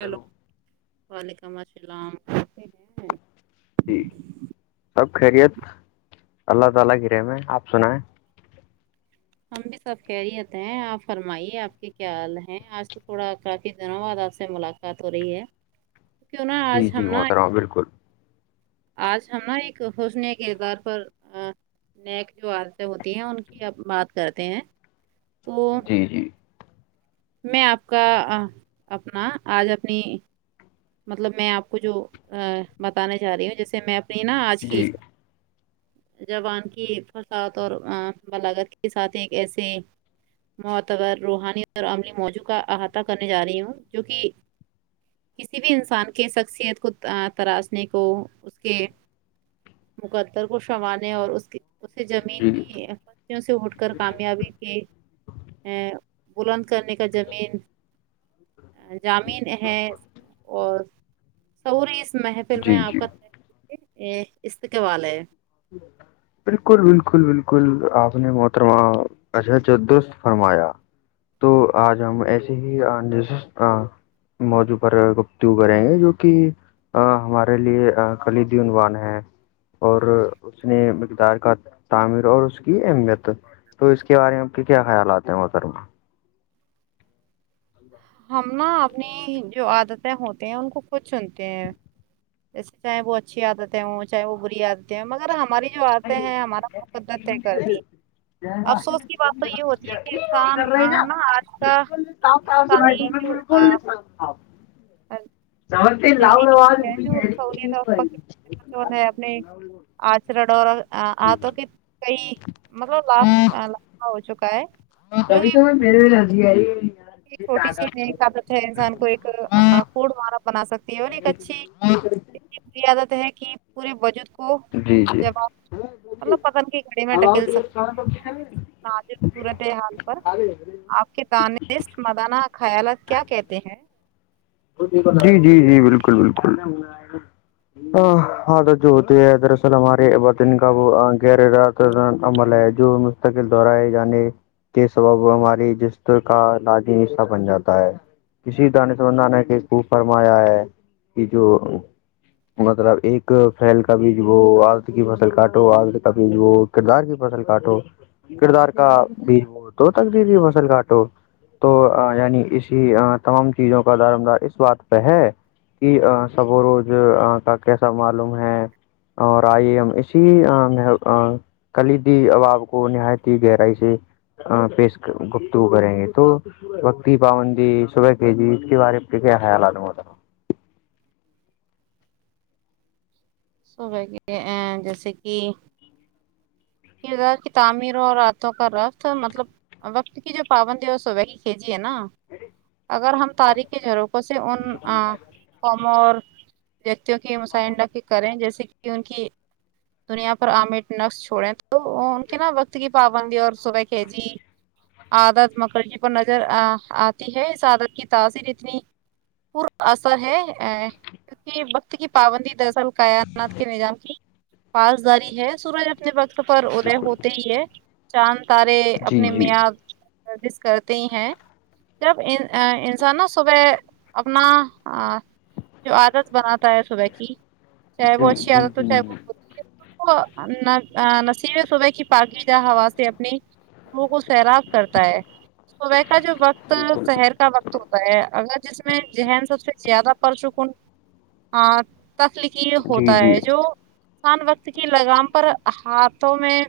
hello وعلیکم السلام اچھے ہیں جی سب خیریت اللہ تعالی کی رحم ہے اپ سنائیں ہم بھی سب خیریت ہیں آپ فرمائیے آپ کے کیا حال ہیں آج تو تھوڑا کافی دنوں بعد آپ سے ملاقا بات ہو رہی ہے کیوں نہا آج ہم نا اں بالکل آج ہم نا ایک خشنے کےدار پر نیک جو آرتیہ ہں وتی ہیں ان کیپ بات کرتے ہیں تو جیی میں آپ کا ااپنا آج اپنی مطلب میں آپ کو جو ا بتانے جا رہی ہوں جیسے میں اپنی نا آج کی جی زبان کی فساحت اور بلاگت کے ساتھ ایک ایسے روحانی اور عملی موجو کا احاطہ کرنے جا رہی ہوں جو کہ کسی بھی انسان کے سکسیتھ کو تراسنے کو اس کے مقدر کو شوانے اور اس کی اسے زمین جی کی فوں سے اٹ کر کامیابی کے ا بلند کرنے کا زامن زامین ہے سورو اس محہ [unintelligible] میں جی آپ جی کا استقبال ہے شکر اللہ بالکل بالکل بالکل آپ نے محترما اجے جو درست فرمایا تو آج ہم ایسے ہی اپتجیسے موضوع پر گپتیو کریں جو کہ ہ ہمارے لیے ہ خلیدی عنوان ہے اور اس نے مقدار کا تعمیر اور اس کی اہمیت تو اس کے ارے میں پھر کی کیا خیالات ہیں موحترما ہم نا اپنی جو عادتیں ہوتے ہیں ان کو خود چنتے ہیں جیسے چاہے وہ اچھی عادتیں ہوں چاہے وہ بری عادتیں ہ مگر ہماری جو آتے ہیں ہمارا مقدت طے کرتی ہیں افسوس کی بات تو یہ ہوتی ہے کہ انسان آنا آج کا کا انسانی جو سبیک [unintelligible] زمین ہے جو سہولت [unintelligible] چاہ ہے اپنے آچر ڈو لڑ آھوں کی کئی مطلب لاسٹ لا ہو چکا ہے جو کبھی تو کہ میں [unintelligible] ول ہج چھوٹی سی نئی عادت ہے انسان کو ایک فڈارا بنا سکتی ہے اور ایک اچھی میں ک [inaudible] میری عادت ہے کہ پورے بجود کو جی جی جب آپ مطلب پتن کی گھڑی میں دھکل سکتی ہے اور ناجب صورت حال پر آپ کی تانست مدانہ خیالات کیا کہتے ہیں جی جی جی بالکل بالکل ہ آ جووتی ہےدراصل ہماری بدن کاابو گیر کرنا عمل ہے جو نستقل دوہراےگا نی کے سبب ہماریجستے کا لازمی حصہ بن جاتا ہے کسی دان سبندان خوب فرمایا ہے کہ جو مطلب ایک فیل کا بیج وہ آرت کی فصل کاٹو آدت کا بیج وہ کردار کی فصل کاٹو کردار کا بھی ہو تو تکدب فصل کاٹو تو یعنی اسی تمام چیزوں کا دارمدار اس بات پہ ہے کہ سب و روز کا کیسا معلوم ہے اور آئی ایم اسی کلیدی اواب کو نہایت ہی گہرائی سے پیش گفتگو کریں گے تو بکتی پابندی صبح کے جی اس کے بارے میں کیسے خیالات ہے موحترما سو کے ا جیسے کہ کردار کی تعمیروں اور ہاتھوں کا رفت مطلب اور وقت کی جو پابندی ہے کی کھیجی ہے نا اگر ہم تاریخی روپوں سے ان قوم اور ویکتیوں کی مسائنہ کریں جیسے کہ ان کی دنیا پر آامر نقس چھوڑیں تو تو ان کے نا وقت کی پابندی اور صبح کے جی عادت مکرجی پر نظر آتی ہے اس عادت کی تاثیر اتنی پور اثر ہے ا کیکہ وقت کی پابندی درصل کائناات کے نظام کی پسداری ہے سورج اب اپنے وقت پر ادے بالکل ہوتے ہی ہے چاند تارے جی اپنے جی میاد گردش کرتے ہی ہیں جب ان انسان نا صبح اپنا جو عادت بناتا ہے صبح کی چاہے جی وہ اچھی جی عادت ہو چاہے وہ جی بری نصب صبح کی پاکدا ہوا سے اپنی لوگوں کو سیراب کرتا ہے صبح کا جو وقت بالکل سهر کا وقت ہوتا ہے اگر جس میں ذہن سب سے زیادہ پرسکوں جی ہوتا جی ہے جوانسان وقت کی لگام پر ہاتھوں میں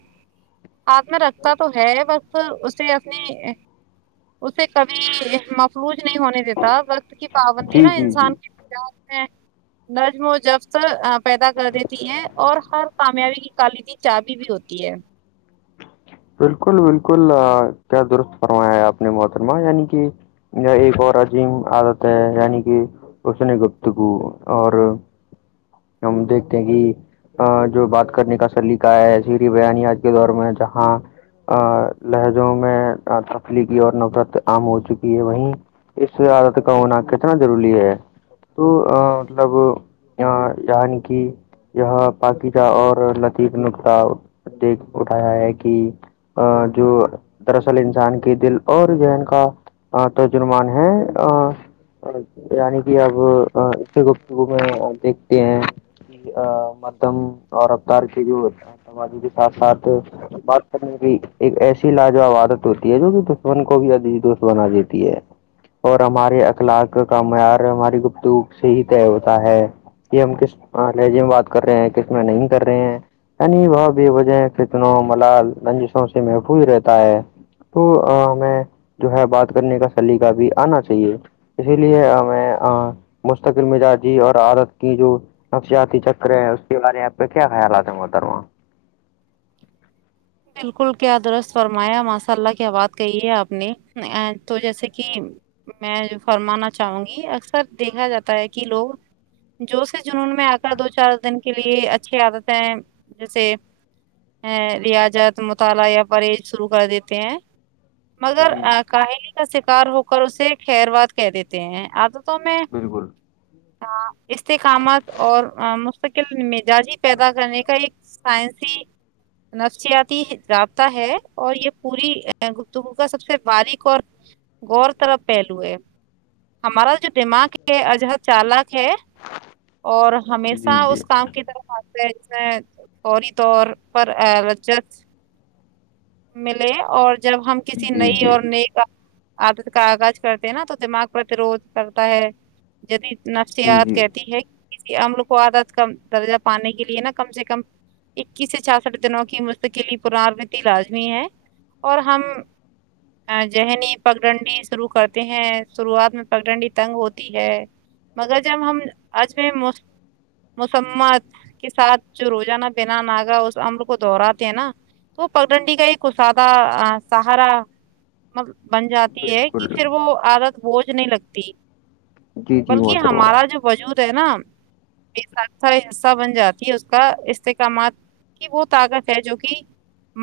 ہاتھ میں رکھتا تو ہے بس اسے اپنی اسے کبھی مفلوج نہیں ہونے دیتا وقت کی پابندی جی نا جی جی انسان کی بار میں نظم و جب سر پیدا کر دیتی ہیں اور ہر کامیابی کی کالی تی چابی بھی ہوتی ہے بالکل بالکل کیا درست فرمایا ہے آپ نے محترمہ یعنی کہ یہ ایک اور عجیم آادت ہے یعنی کہ اسی گفتگو اور ہم دیکھتے ہیں کہ جو بات کرنے کا سلیقہ ہے ایسیری بیانی آج کے دور میں جہاں ا لہجوں میں تفلیقی اور نفرت عام ہو چکی ہے وہیں اس سے عادت کا ہونا کتنا ضروری ہے تو مطلب ا یعنی کی یہاں پاقیجہ اور لطیف نقخہ دیکھ اٹھایا ہے کہ ا جو دراصل انسان کے دل اور ذهن کا تجرمان ہے یعنی کی اب اسی گفتگو میں دیکھتے ہیں ا مدم اور اوتار کے جو سمجی کے ساتھ ساتھ ب میں بھی ایک ایسی لاجوب عادت ہوتی ہے جو کہ دشمن کو بھی عزیز دوست بنا دیتی ہے اور ہمارے اخلاق کا معیار ہماری گفتوگ سے ہی طے ہوتا ہے کہ ہم کس لہجے میں بات کر رہے ہیں کس میں نہیں کر رہے ہیں عنی هوو بیواجے کتنوں ملال رنجسوں سے محفوظ ہی رہتا ہے تو ہمیں جو ہے بات کرنے کا سلیقہ بھی آنا چاہیے اسی لیے میں مستقل مزاجی اور عادت کی جو نفسیاتی چکرے ہے اس کے بارے میں آپ کا کیا خیال آتے ہے محترماں بالکل کیا درست فرمایا ماشاء اللہ کیا بات کہی ہے آپ نے تو جیسے کہ میں جو فرمانا چاہوں گی اکثر دیکھا جاتا ہے کی لوگ جو سے جنون میں آ کر دو چار دن کے لیے اچھی عادت ہیں جیسے اےے ریاض جد مطالعہ یا پرہیز شروع کر دیتے ہیں مگر جی آ کاہلی کا شکار ہو کر اسے خیر واد کہ دیتے ہیں عادتوں میں بالکل آں استحکامات اور آ مستقل مزاجی پیدا کرنے کا ایک سائنسی نفسیات تی رابطہ ہے اور یہ پوری گپتگو کا سب سے باریک اور غور طرف پہلو ہے ہمارا جو دماغ کے اجہا چالاک ہے اور ہمیشہ جی جی اس کام کی طرف [unintelligible] ملے اور جب ہم کسی جی نئی جی اور نئے کا آپ کاغذ کرتے ہیں نا تو دماغ پر ترود کرتا ہے جدید جی نفسیات جی کہتی ہے کسی عمل کو عادت کم درجہ پانے کے لیے نا کم سے کم اکیس سے چھاسٹھ دنوں کی مفت کے لی پرارنتی لازمی ہے اور ہم ذہنی پگڈنڈی شروع کرتے ہیں شروعات میں پگڈنڈی تنگ ہوتی ہے مگر جب ہم آج میں مس مسممت کے ساتھ جو روزانہ بنا ناگا اس امر کو دوہراتے ہیں نا تو پل ڈنڈی کا کو سادہ سہارا ب بن جاتی ہے کی بالکل پھر وہ عادت بوجھ نہیں لگتی جی جی بلکہ محترمہ ہمارا جو وجود ہے نا سا سا حصہ بن جاتی ہے اس کا استحکامات کی وہ طاقت ہے جو کہ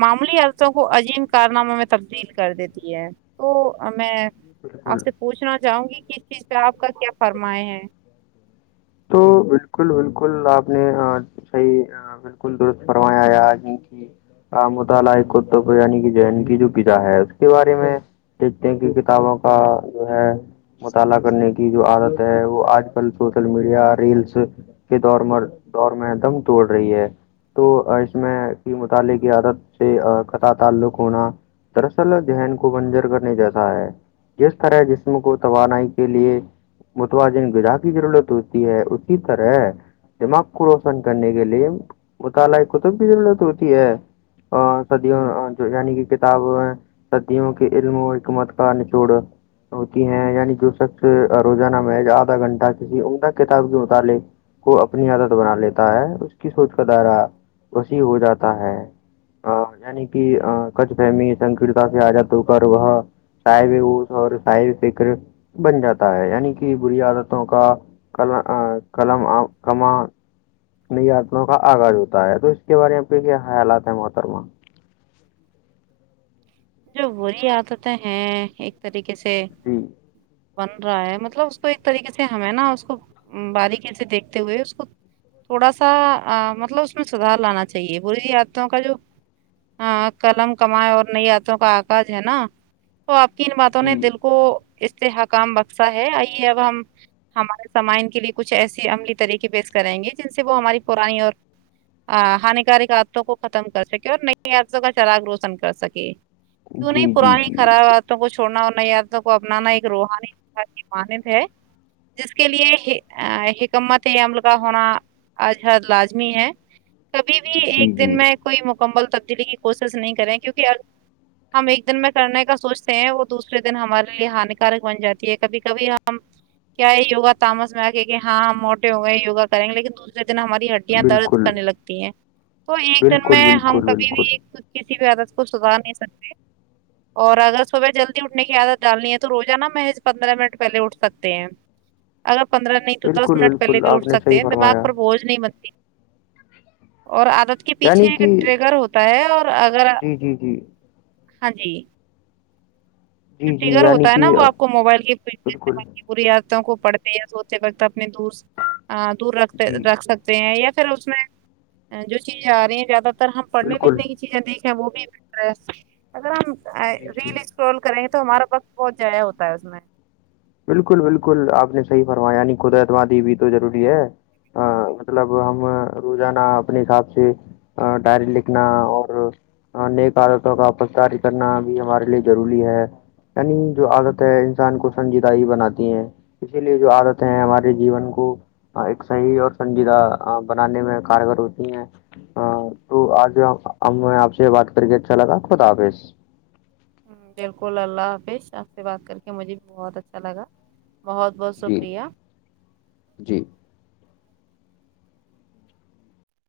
معمولی عرتوں کو عظیم کارناموں میں تبدیل کر دیتی ہے تو ہمیں بالکل، آپ سے پوچھنا چاہوں گی کہ اس چیز پہ آپ کا کیا فرمائے ہیں تو بالکل بالکل آپ نے آ صحیح آ بالکل درست فرمایا یا جن کی کا مطالعہ ہے کتب یعنی کہ جین کی جو پجا ہے اس کے بارے میں د کی کتابوں کا جو ہے [unintelligible] مطالعہ کرنے کی جو عادت ہے وہ آج کل سوشل میڈ یا ریلس کے دور میں دور میں دم توڑ رہی ہے تو اس میں کی مطالعے کی عادت سے قطا تعلق ہونا دراصل ذہن کو بنجر کرنے جیسا ہے جس طرح جسم کو توانائی کے لیے متوازن غذا کی ضرورت ہو ہے اسی طرح دماغ کو روشن کرنے کے لیے مطالعہ کتب ضرورت ہوتی ہے آ صدیوں یعنی کہ کتاب سدیوں کہ علموں حکمت کا نچوڑ ہوتی ہیں یعنی جو شخص روزانہ میں یا آدھا گھنٹہ کسی عمدہ کتاب کے متعلق کو اپنی عادت بنا لیتا ہے اس کی سوچ کا دائرہ وسیع ہو جاتا ہے ا یعنی کہ کچھ فہمی سنکرتا سے آزاد ہو کر وہ صاحب وس اور صاحب فکر بن جاتا ہے یعنی کہ بری عادتوں کا کلآ کلمم آ کما نئ آتماؤں کا آغاز ہوتا ہے تو اس کے بارے میں آپ کے کیا خیالات ہے محترما جو وہی عادتیں ہیں ایک طریقے سے ھم بن رہا ہے مطلب اس کو ایک طریقے سے ہمیں نا اس کو باریکی سے دیکھتے ہوئے اس کو تھوڑا سا آ مطلب اس میں سدھار لانا چاہیے بری عادتوں کا جو ہاں قلم کمائے اور نئی آتوں کا آکج ہے نا تو آپ کی ان باتوں جی نے دل کو اس سے حکام بکشا ہے آئیے اب ہم ہمارے سامائن کے لیے کچھ ایسے عملی طریقے پیش کریں گے جن سے وہ ہماری پرانی اور ہانیکارک عادتوں کو ختم کر سکے اور نئی عادتوں کا چرغ روشن کر سکے کیوں نہیں جی جی پرانی جی خراب بالکل عادتوں کو چھوڑنا اور نئی عادتوں کو اپنانا ایک روحانی کی مانند ہے جس کے لیے حکمت عمل کا ہونا آج ہر لازمی ہے کبھی بھی جی ایک دن جی میں کوئی مکمل تبدیلی کی کوشش نہیں کریں کیونکہ ہم ایک دن میں کرنے کا سوچتے ہیں وہ دوسرے دن ہمارے لیے ہانیکارک بن جاتی ہے کبھی کبھی ہم کیا یہیوا تامس میں آگ کہ ہاں ہم موٹے ہو گئےیوگ کریں گے لیکن دوسے دن ہمارے ہڈیاں درد بالکل کرنے لگتی ہیں تو ایک دن بالکل میں ہم بالکل کبھی بالکل بھی کچھ کسی بھی عادت کو سکھھا نہیں سکتے اور اگر صبح جلدی اٹھ کی عادت ڈالنی ہے تو روزان نا محض پندرہ منٹ پہلے اٹھ سکتے ہیں اگر پندرہ نہیں تو دس بالکل منٹ پہلے بالکل بھی اٹھ آپ نے ستے صحیح ہیں دماغ فرمایا پر بوجھ نہیں بتی اور آادت کے پیچھے یعنی ایک کہ ٹریگر ہوتا ہے اور اگر جی جی جی ہاں جی جی چھٹی جی گر یعنی ہوتا ہے نا کہ وہ آپ کو موبائل کی بالکل فال بیاتوں کو پڑھتے یا سوتے وقت اپنے دور دور رکھتے جی رکھ سکتے ہیں یا پھر اس میں جو چیزیں آرہی ہیں زیادہ تر ہم پڑھنے بالکل لکھنے کی چیزیں دیکھیں وہ بھی بہٹر اگر ہم جی جی ریل اسکرول کریں گے تو ہمارا وقت بہت جایا ہوتا ہے اس میں بالکل بالکل آپ نے صحیح فرمایا یعنی خدا تماں دی بھی تو ضروری ہے ہاں مطلب ہم روزانہ اپنے حساب سے ڈائری لکھنا اور نیک عادتوں کا اپسار کرنا بھی ہمارے لیے ضروری ہے رننگ جو عادت ہے انسان کو سنجیدہ ہی بناتی ہیں اسی لیے جو عادت ہے ہمارے جیون کو ایک صحیح اور سنجیدہ بنانے میں کارگر ہوتی ہیں ہاں تو آج آپ سے بات کر کے اچھا لگا خدا حافظ بالکل اللہ حافظ آپ سے بات کر کے مجھے بھی بہت اچھا لگا بہت بہت جی شکریہ جی